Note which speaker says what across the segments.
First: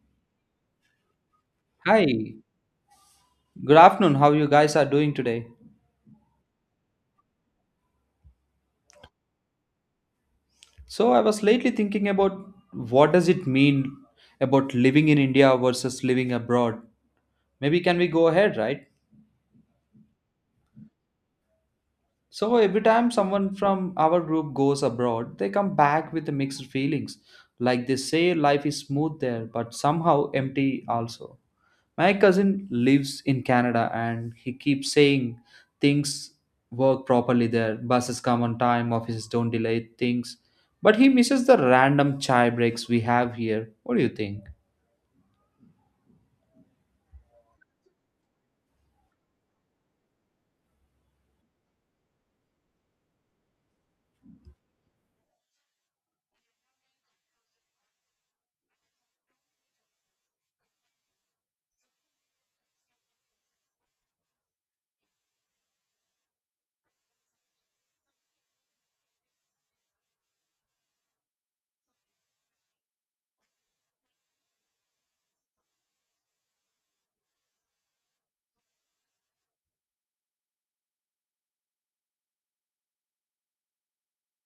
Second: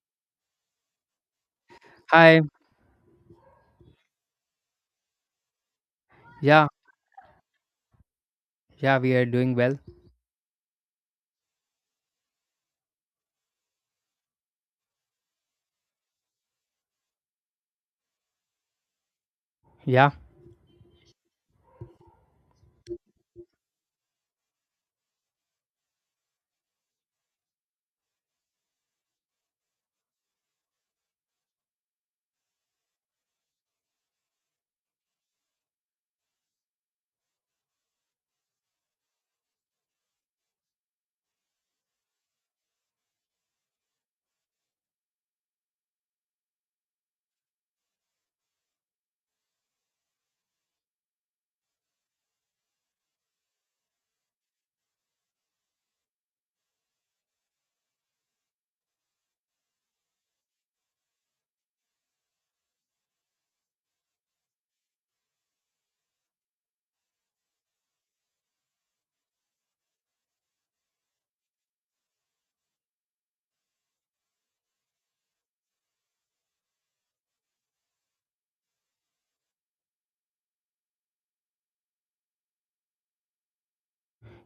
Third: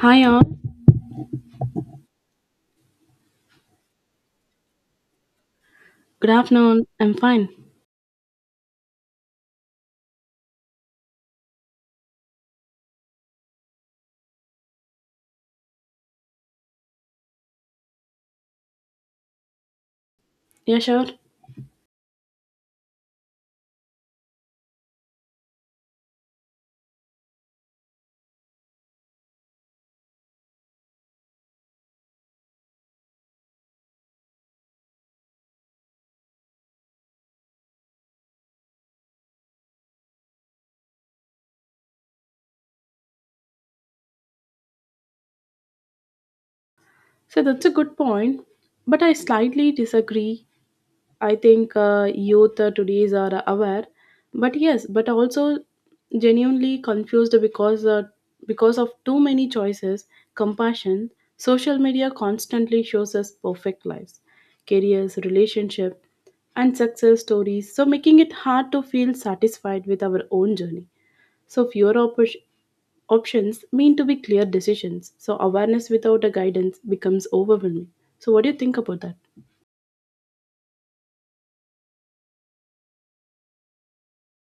Speaker 1: Hi all,
Speaker 2: Hi,
Speaker 3: Hi.
Speaker 2: good afternoon. How you guys are doing today?
Speaker 1: good
Speaker 3: Yeah,
Speaker 1: afternoon. I'm fine.
Speaker 3: yeah, we are doing well.
Speaker 2: So I was lately thinking about what does it mean about living in India versus living abroad. Maybe can we go ahead, right?
Speaker 3: Yeah,
Speaker 1: Yeah, sure.
Speaker 2: So every time someone from our group goes abroad, they come back with the mixed feelings. Like they say life is smooth there, but somehow empty also. My cousin lives in Canada and he keeps saying things work properly there. Buses come on time, offices don't delay things. But he misses the random chai breaks we have here. What do you think?
Speaker 1: So that's a good point, but I slightly disagree. I think youth today's are aware, but yes, but also genuinely confused because of too many choices, compassion, social media constantly shows us perfect lives, careers, relationship, and success stories, so making it hard to feel satisfied with our own journey. So options mean to be clear decisions. So awareness without a guidance becomes overwhelming. So what do you think about that?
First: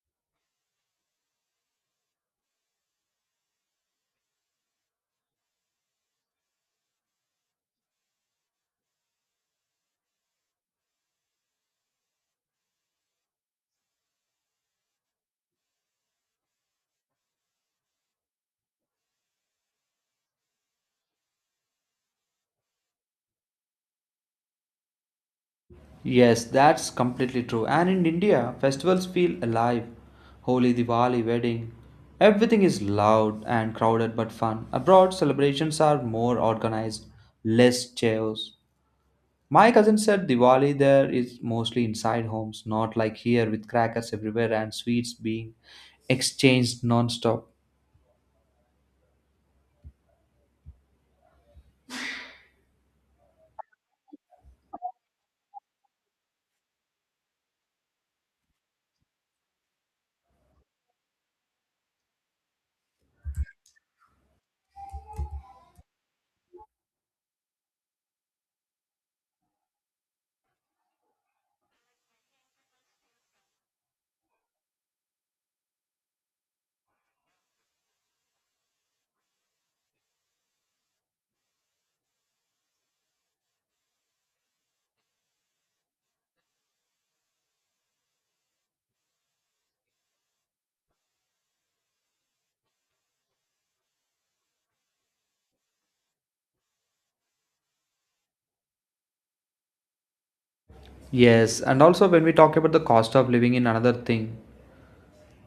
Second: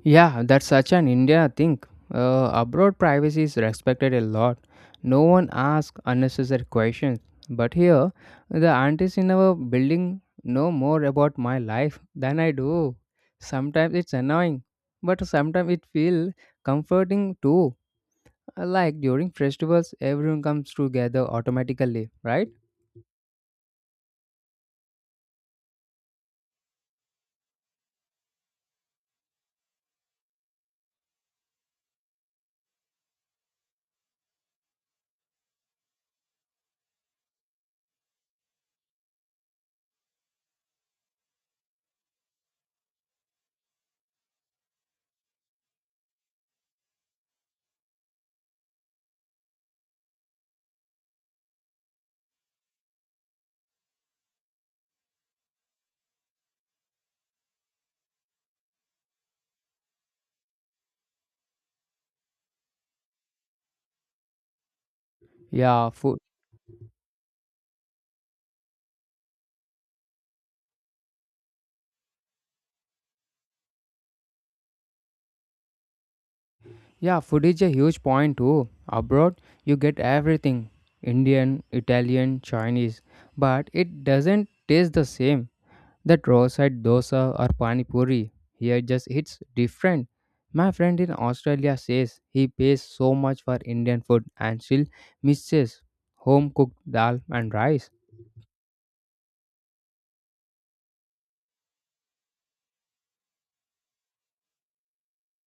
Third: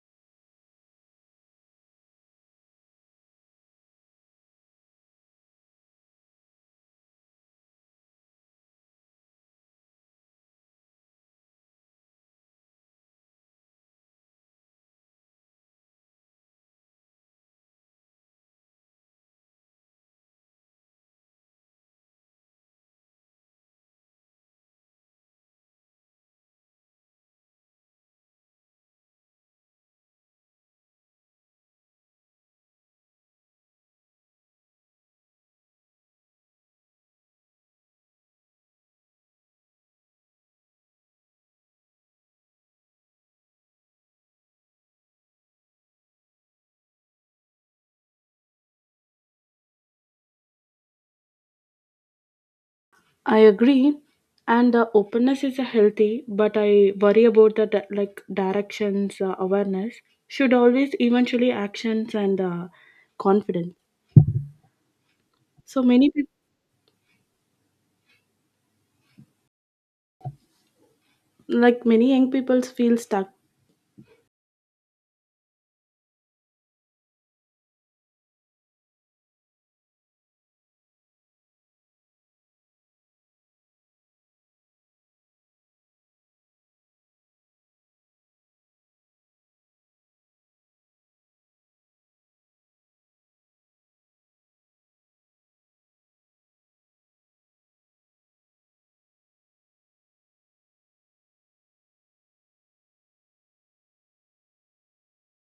Speaker 3: yeah, that's such an India thing. Abroad, privacy is respected a lot. No one asks unnecessary questions. But here, the aunties in our building know more about my life than I do. Sometimes it's annoying, but sometimes it feels comforting too. Like during festivals, everyone comes together automatically, right?
Speaker 2: Yes, that's completely true. And in India, festivals feel alive. Holi, Diwali, wedding. Everything is loud and crowded but fun. Abroad, celebrations are more organized, less chaos. My cousin said Diwali there is mostly inside homes, not like here with crackers everywhere and sweets being exchanged non-stop.
Speaker 1: I agree, and the openness is a healthy, but I worry about the like directions awareness should always eventually actions and confidence. So
Speaker 3: Yeah,
Speaker 1: many
Speaker 3: food.
Speaker 1: people, like many young people, feel stuck.
Speaker 3: Yeah, food is a huge point too. Abroad, you get everything Indian, Italian, Chinese, but it doesn't taste the same. That roadside dosa or pani puri here just hits different. My friend in Australia says he pays so much for Indian food and still misses home cooked dal and rice.
Speaker 2: Yes, and also when we talk about the cost of living in another thing,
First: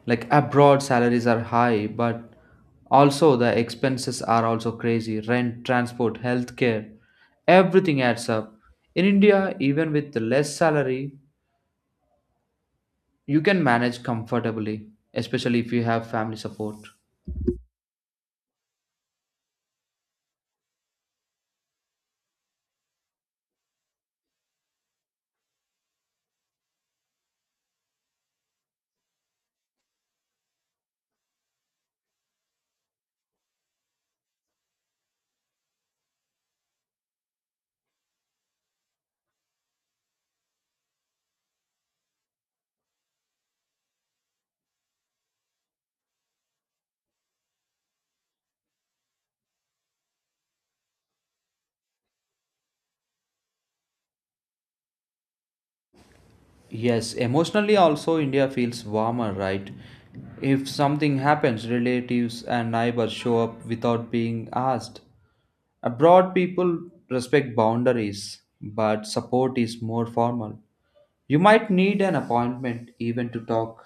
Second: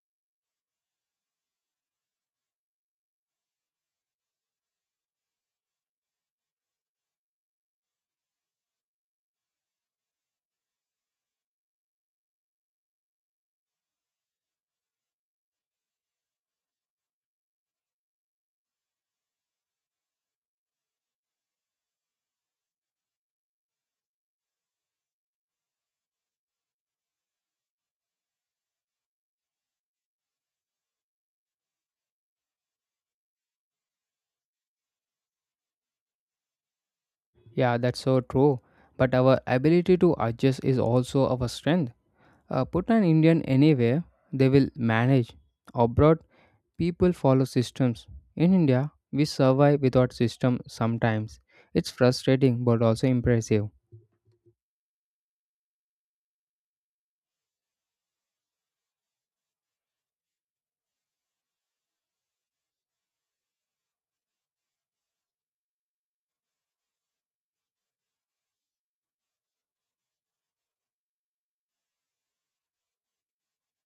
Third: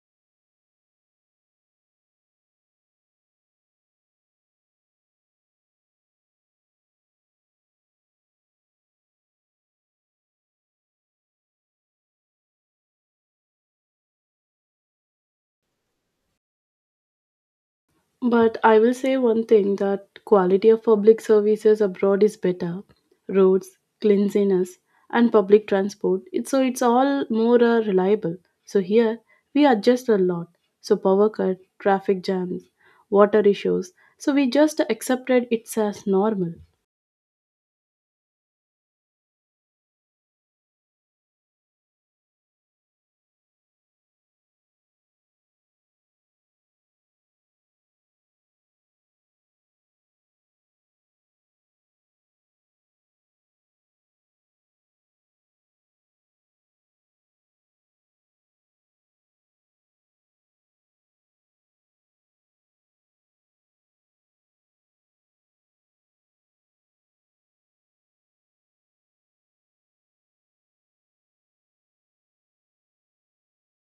Speaker 2: like abroad salaries are high, but also the expenses are also crazy. Rent, transport, healthcare, everything adds up. In India, even with less salary, you can manage comfortably, especially if you have family support.
Speaker 1: But I will say one thing that quality of public services abroad is better. Roads, cleanliness, and public transport. It's all more reliable. So here we adjust a lot. So power cut, traffic jams, water issues. So we just accepted it's as normal.
Speaker 3: Yeah, that's so true. But our ability to adjust is also our strength. Put an Indian anywhere, they will manage. Abroad, people follow systems. In India, we survive without system sometimes. It's frustrating but also impressive.
Speaker 2: Yes, emotionally also India feels warmer, right? If something happens, relatives and neighbors show up without being asked. Abroad, people respect boundaries, but support is more formal. You might need an appointment even to talk.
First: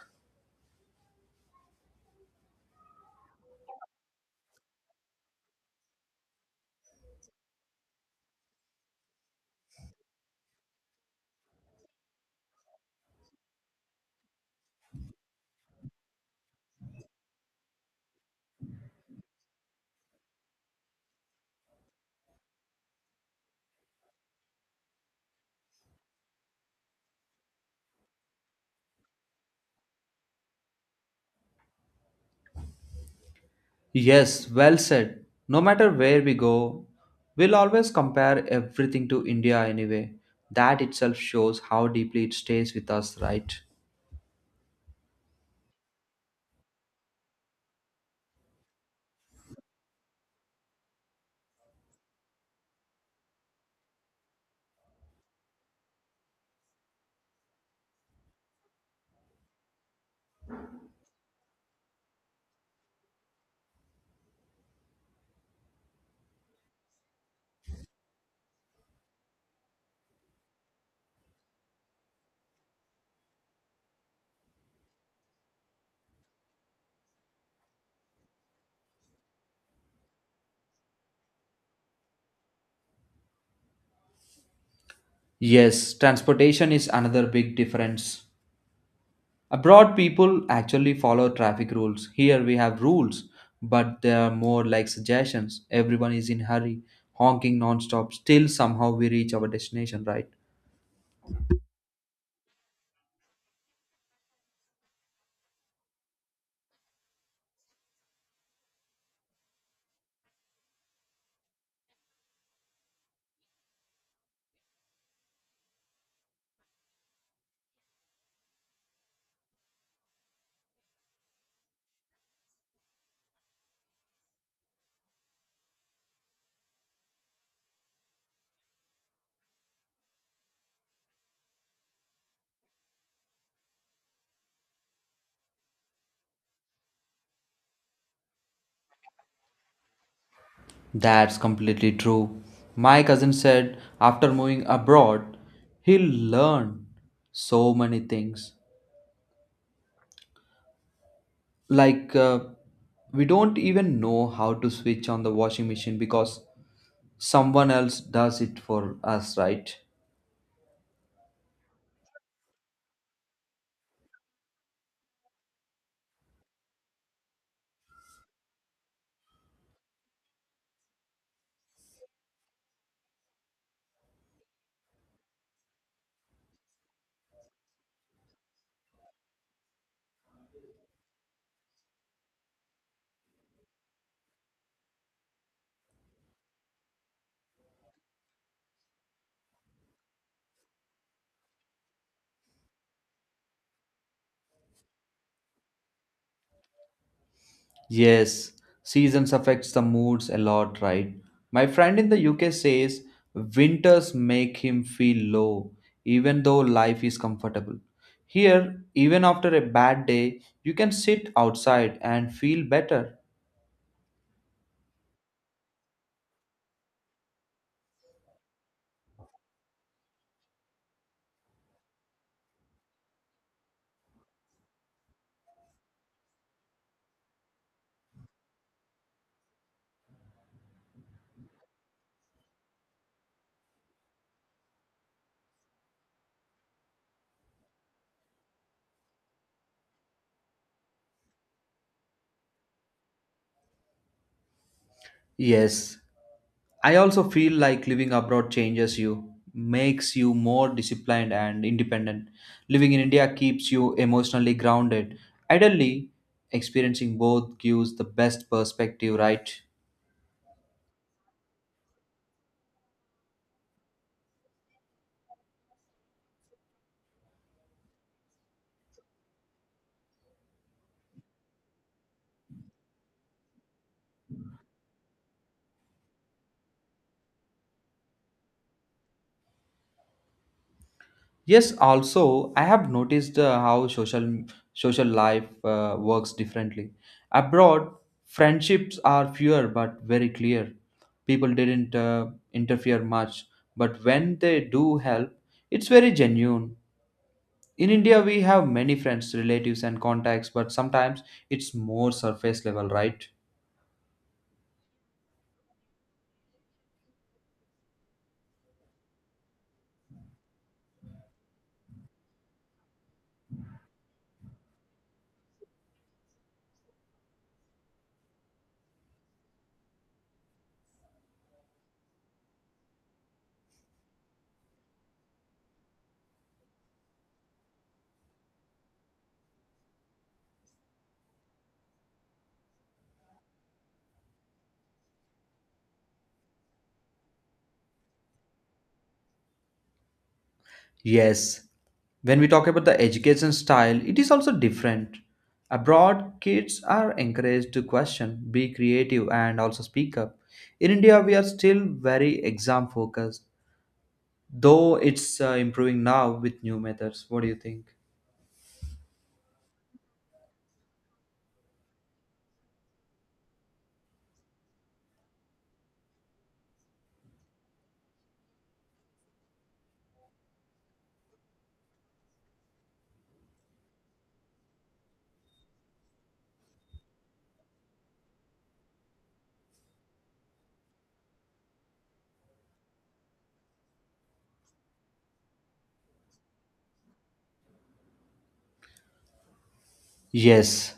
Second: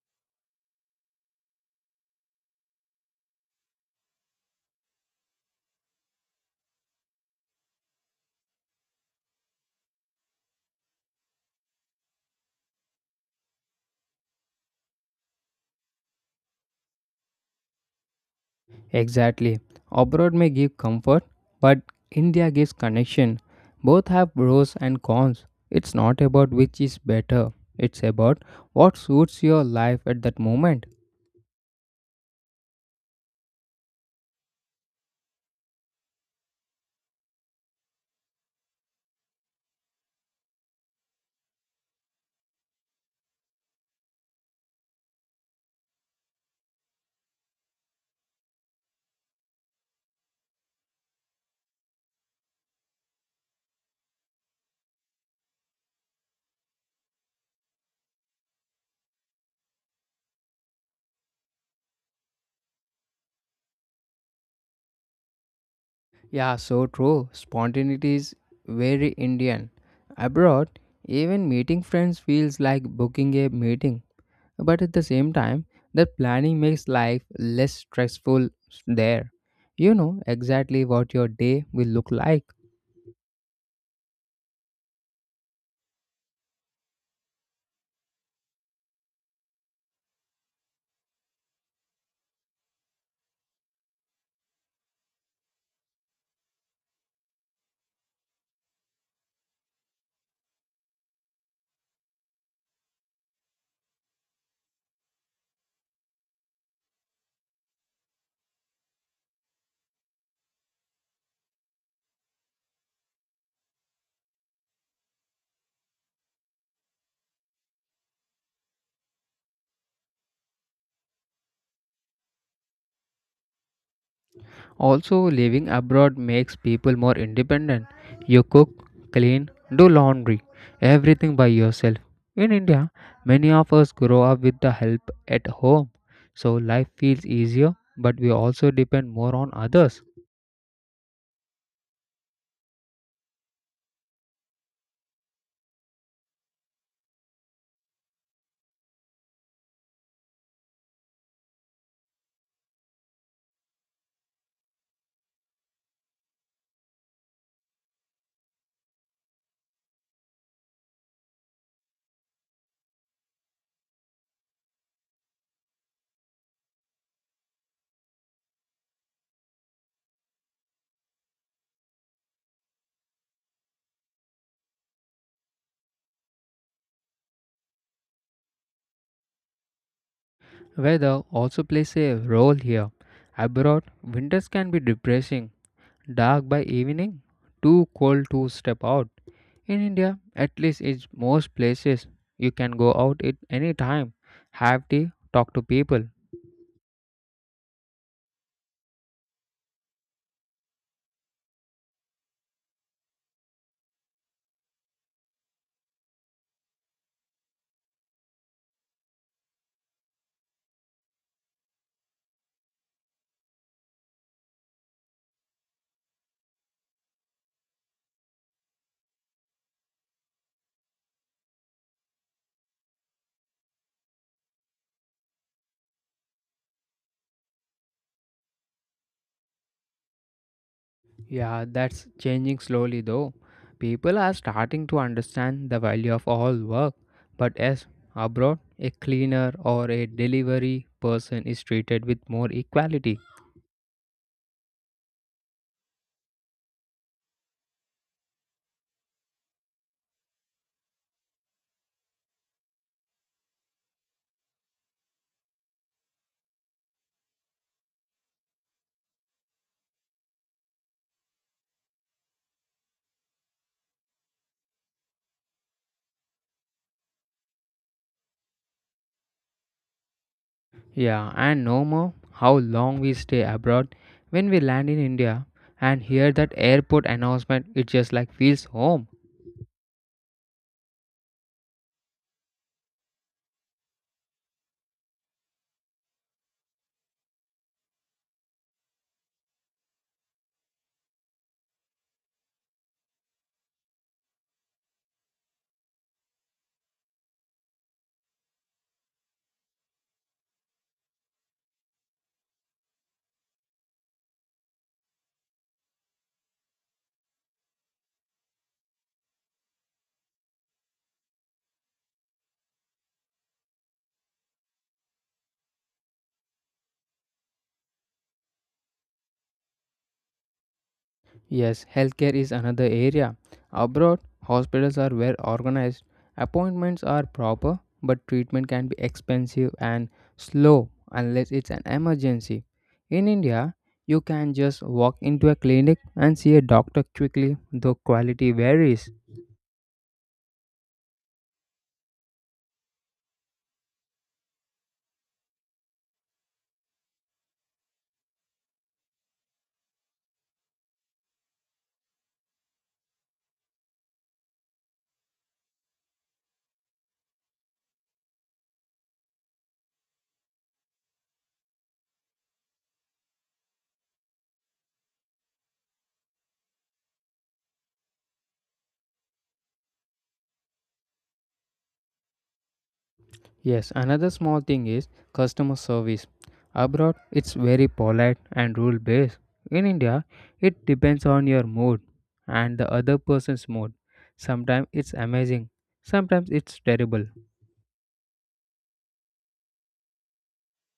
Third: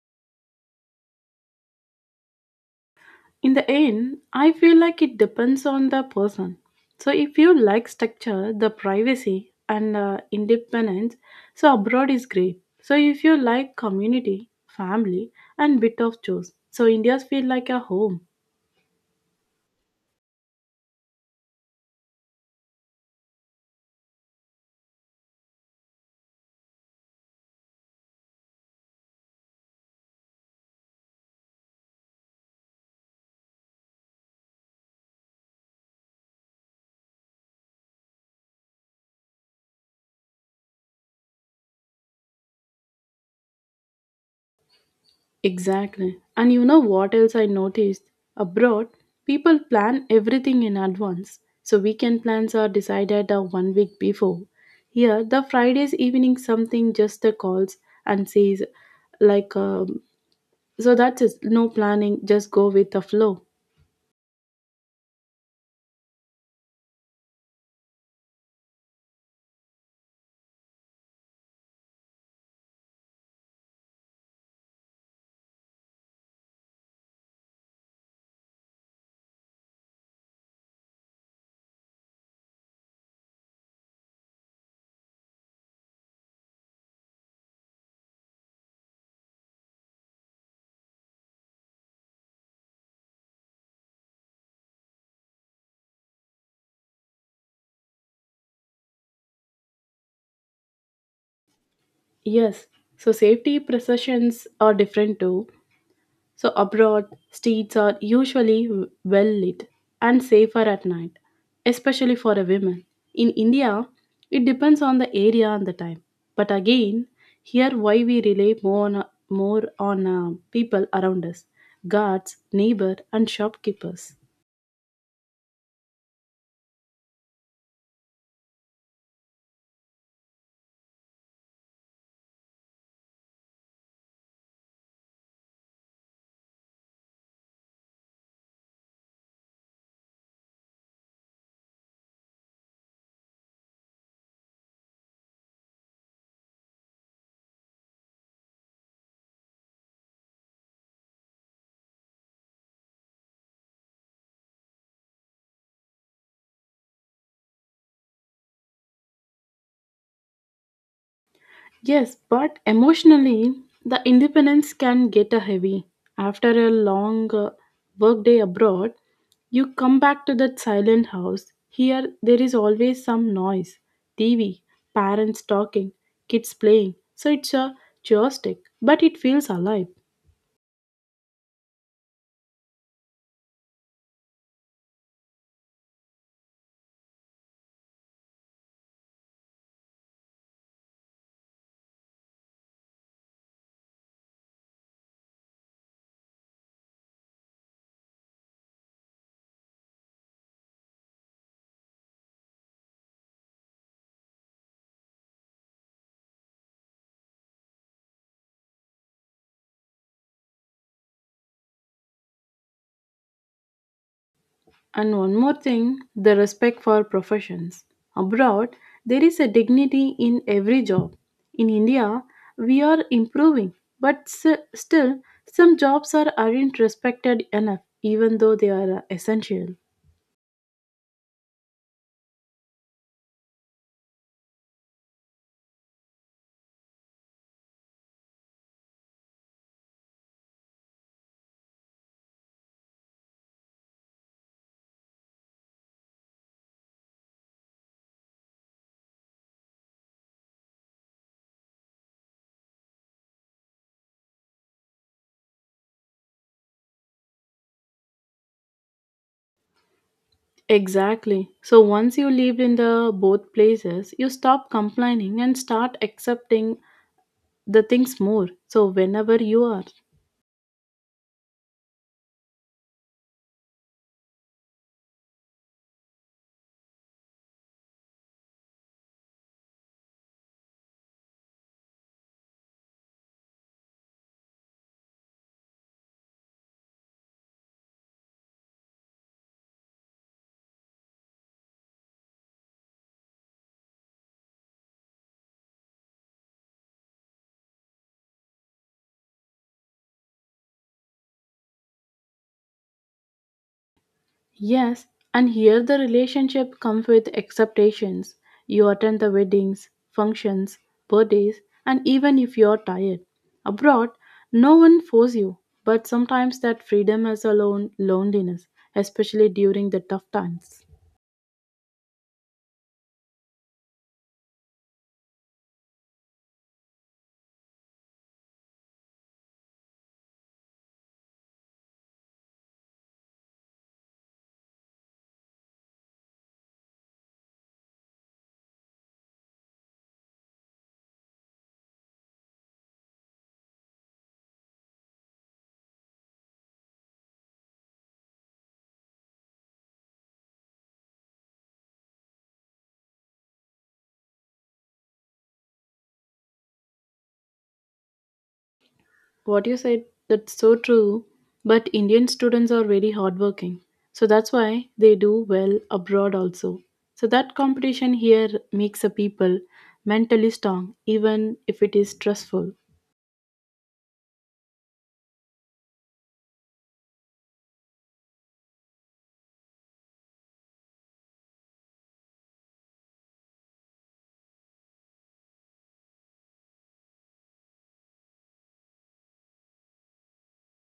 Speaker 1: In the end, I feel like it depends on the person. So, if you like structure, the privacy, and independence, so abroad is great. So, if you like community, family, and bit of chores, so India's feel like a home.
Speaker 3: Exactly. Abroad may give comfort, but India gives connection. Both have pros and cons. It's not about which is better, it's about what suits your life at that moment.
Speaker 2: Yes, well said. No matter where we go, we'll always compare everything to India anyway. That itself shows how deeply it stays with us, right?
Speaker 1: Exactly. And you know what else I noticed? Abroad, people plan everything in advance. So, weekend plans are decided 1 week before. Here, the Friday's evening, something just calls and says, like uh, so that is no planning, just go with the flow.
Speaker 3: Yeah, so true. Spontaneity is very Indian. Abroad, even meeting friends feels like booking a meeting, but at the same time, the planning makes life less stressful there. You know exactly what your day will look like.
Speaker 2: Yes, transportation is another big difference. Abroad, people actually follow traffic rules. Here we have rules, but they are more like suggestions. Everyone is in hurry, honking non-stop. Still, somehow we reach our destination, right?
Speaker 1: Yes. So safety precautions are different too. So abroad, streets are usually well lit and safer at night, especially for a women. In India, it depends on the area and the time. But again, here why we rely more on people around us, guards, neighbor, and shopkeepers.
Speaker 3: Also, living abroad makes people more independent. You cook, clean, do laundry, everything by yourself. In India, many of us grow up with the help at home, so life feels easier, but we also depend more on others.
Speaker 2: That's completely true. My cousin said after moving abroad, he learned so many things. Like we don't even know how to switch on the washing machine because someone else does it for us, right?
Speaker 1: Yes, but emotionally, the independence can get a heavy. After a long workday abroad, you come back to that silent house. Here, there is always some noise, TV, parents talking, kids playing. So it's a joystick, but it feels alive.
Speaker 3: Weather also plays a role here. Abroad, winters can be depressing. Dark by evening, too cold to step out. In India, at least in most places, you can go out at any time, have tea, talk to people.
Speaker 2: Yes, seasons affects the moods a lot, right? My friend in the UK says winters make him feel low, even though life is comfortable. Here, even after a bad day, you can sit outside and feel better.
Speaker 1: And one more thing, the respect for professions. Abroad, there is a dignity in every job. In India, we are improving, but still, some jobs are, aren't respected enough, even though they are essential.
Speaker 3: Yeah, that's changing slowly though. People are starting to understand the value of all work. But as abroad, a cleaner or a delivery person is treated with more equality.
Speaker 2: Yes, I also feel like living abroad changes you, makes you more disciplined and independent. Living in India keeps you emotionally grounded. Ideally, experiencing both gives the best perspective, right?
Speaker 1: Exactly. So once you lived in the both places, you stop complaining and start accepting the things more. So whenever you are.
Speaker 3: Yeah, and no more how long we stay abroad. When we land in India and hear that airport announcement, it just like feels home.
Speaker 2: Yes, also I have noticed how social life works differently. Abroad, friendships are fewer but very clear. People didn't interfere much, but when they do help, it's very genuine. In India, we have many friends, relatives, and contacts, but sometimes it's more surface level, right?
Speaker 1: Yes, and here the relationship comes with expectations. You attend the weddings, functions, birthdays, and even if you're tired. Abroad, no one force you, but sometimes that freedom is alone loneliness, especially during the tough times.
Speaker 3: Yes, healthcare is another area. Abroad, hospitals are well organized, appointments are proper, but treatment can be expensive and slow unless it's an emergency. In India, you can just walk into a clinic and see a doctor quickly, though quality varies.
Speaker 2: Yes, when we talk about the education style, it is also different. Abroad, kids are encouraged to question, be creative, and also speak up. In India, we are still very exam focused, though it's improving now with new methods. What do you think?
Speaker 1: What you said, that's so true, but Indian students are very hardworking. So that's why they do well abroad also. So that competition here makes a people mentally strong, even if it is stressful.
Speaker 3: Yes, another small thing is customer service. Abroad, it's very polite and rule based. In India, it depends on your mood and the other person's mood. Sometimes it's amazing, sometimes it's terrible.
Speaker 2: Yes,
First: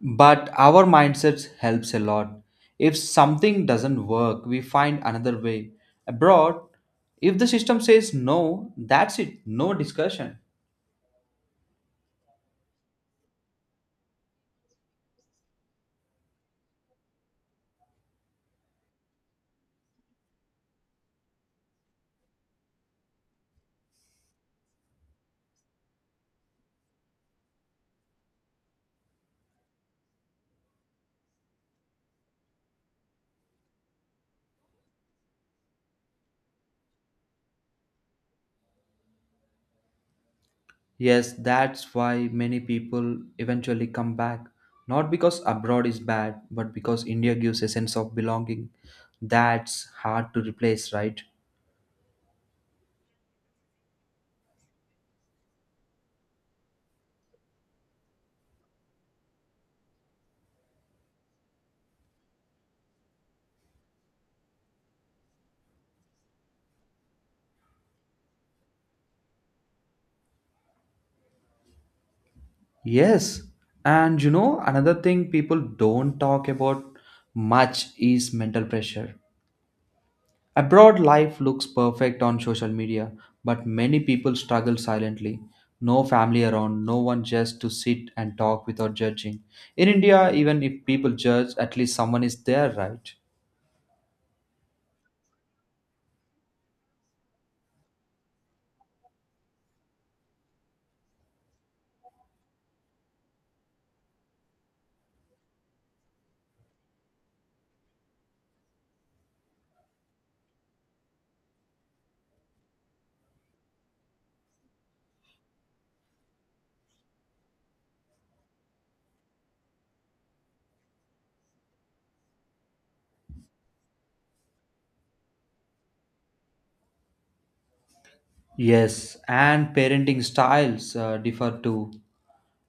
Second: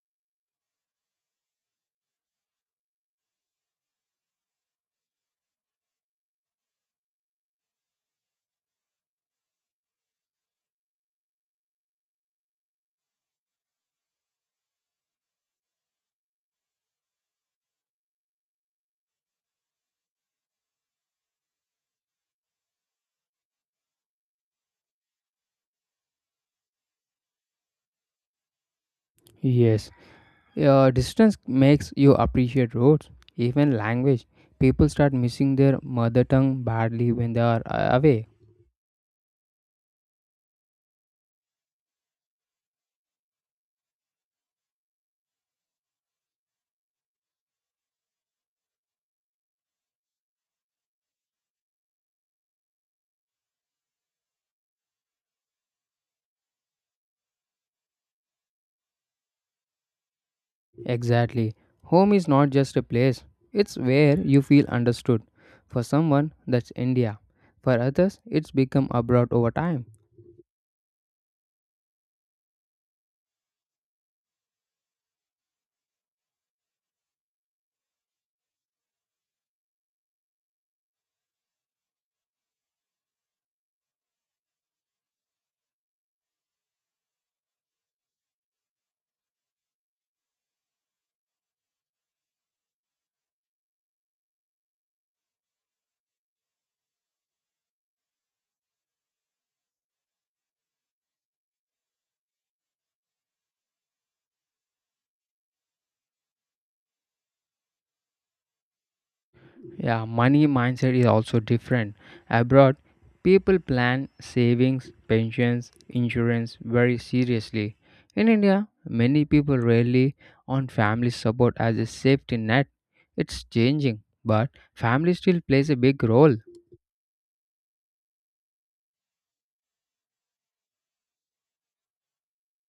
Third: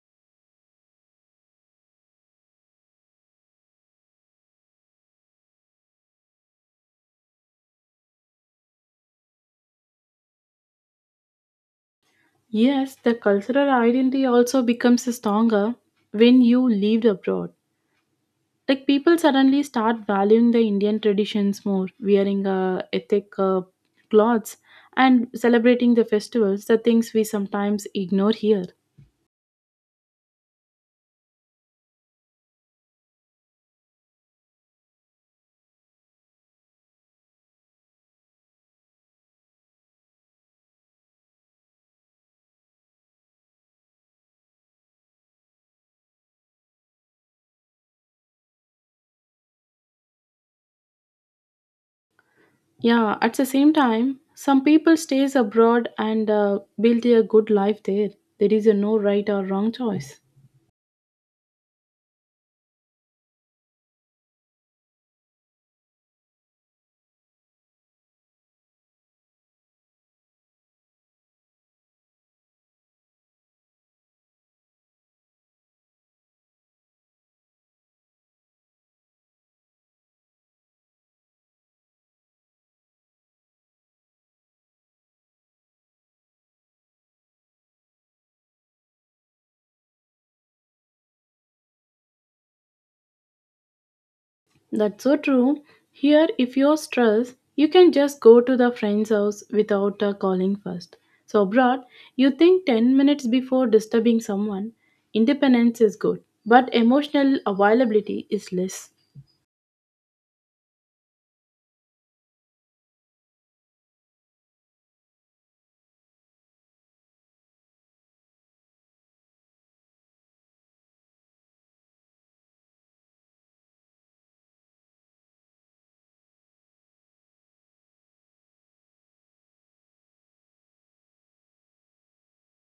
Speaker 2: but our mindsets helps a lot. If something doesn't work, we find another way. Abroad, if the system says no, that's it, no discussion.
Speaker 1: Yes, the cultural identity also becomes stronger when you lived abroad. Like people suddenly start valuing the Indian traditions more, wearing ethnic clothes and celebrating the festivals, the things we sometimes ignore here.
Speaker 3: Yes, your distance makes you appreciate roads, even language. People start missing their mother tongue badly when they are away.
Speaker 2: Yes, that's why many people eventually come back. Not because abroad is bad, but because India gives a sense of belonging. That's hard to replace, right?
Speaker 1: Yeah, at the same time, some people stays abroad and build a good life there. There is a no right or wrong choice.
Speaker 3: Exactly. Home is not just a place, it's where you feel understood. For someone, that's India. For others, it's become abroad over time.
Speaker 2: Yes. And you know, another thing people don't talk about much is mental pressure. Abroad life looks perfect on social media, but many people struggle silently. No family around, no one just to sit and talk without judging. In India, even if people judge, at least someone is there, right?
Speaker 1: That's so true. Here, if you're stressed, you can just go to the friend's house without calling first. So, abroad, you think 10 minutes before disturbing someone. Independence is good, but emotional availability is less.
Speaker 3: Yeah, money mindset is also different. Abroad, people plan savings, pensions, insurance very seriously. In India, many people rely on family support as a safety net. It's changing, but family still plays a big role.
Speaker 2: Yes, and parenting styles differ too.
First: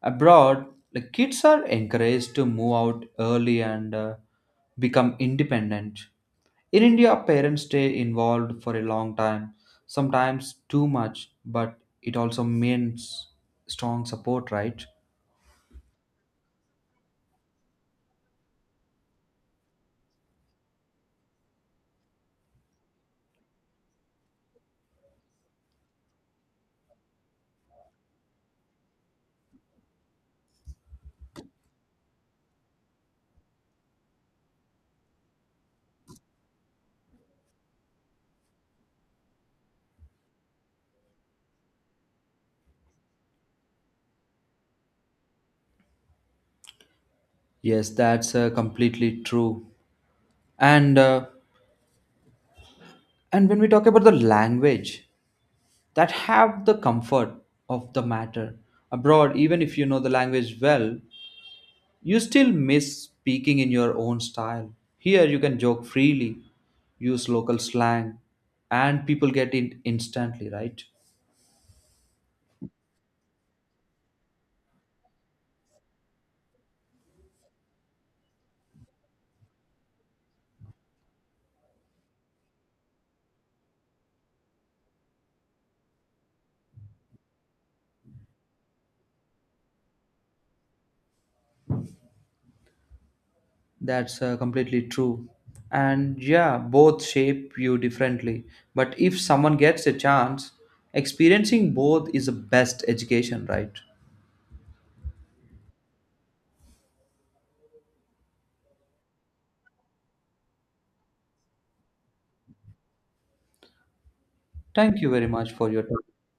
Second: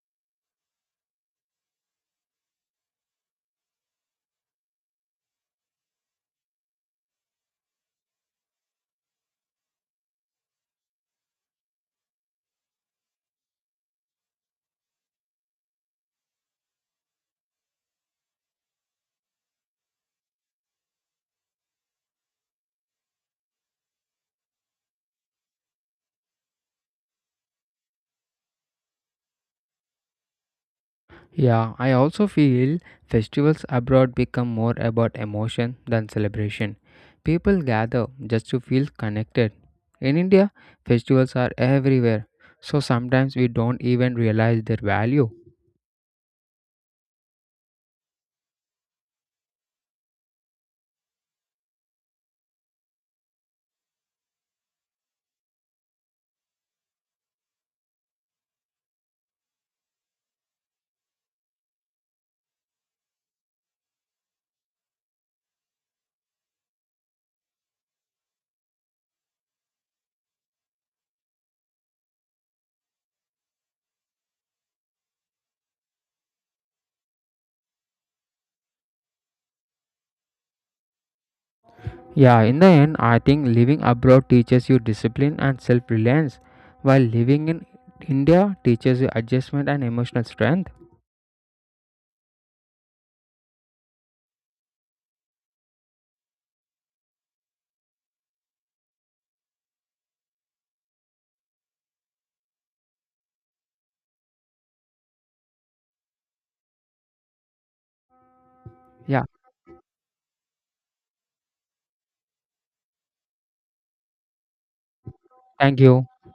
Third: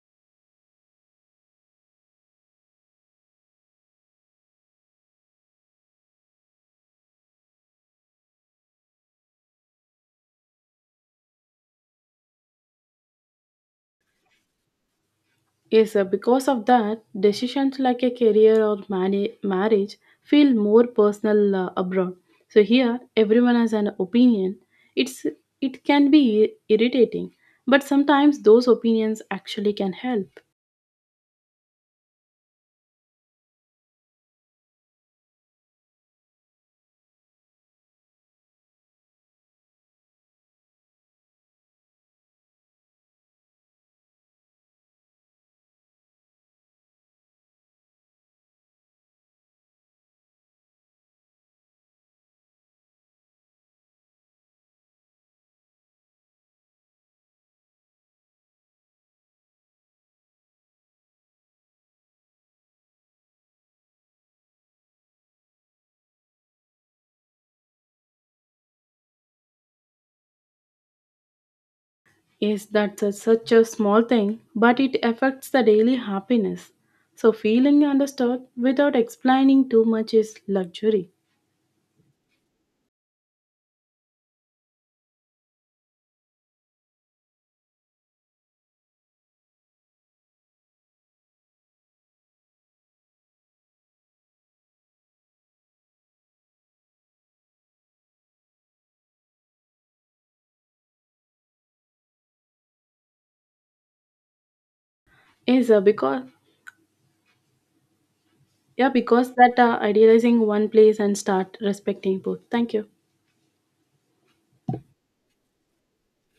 Speaker 2: Abroad, the kids are encouraged to move out early and become independent. In India, parents stay involved for a long time, sometimes too much, but it also means strong support, right?
Speaker 1: Yes, because of that, decisions like a career or marriage feel more personal abroad. So, here, everyone has an opinion. It's, it can be irritating, but sometimes those opinions actually can help.
Speaker 3: Yeah, I also feel festivals abroad become more about emotion than celebration. People gather just to feel connected. In India, festivals are everywhere, so sometimes we don't even realize their value.
Speaker 2: Yes, that's completely true. And uh, and when we talk about the language that have the comfort of the matter abroad, even if you know the language well, you still miss speaking in your own style. Here you can joke freely, use local slang, and people get it instantly, right?
Speaker 1: Yes, such a small thing, but it affects the daily happiness. So, feeling understood without explaining too much is luxury.
Speaker 3: Yeah, in the end, I think living abroad teaches you discipline and self reliance, while living in India teaches you adjustment and emotional strength.
Speaker 2: That's completely true. And yeah, both shape you differently. But if someone gets a chance, experiencing both is the best education, right?
Speaker 1: Yes,
Speaker 3: Yeah,
Speaker 1: because that idealizing one place and start respecting both. Thank you.
Speaker 2: Thank you very much for
Speaker 3: thank
Speaker 2: your
Speaker 3: you.
Speaker 2: time.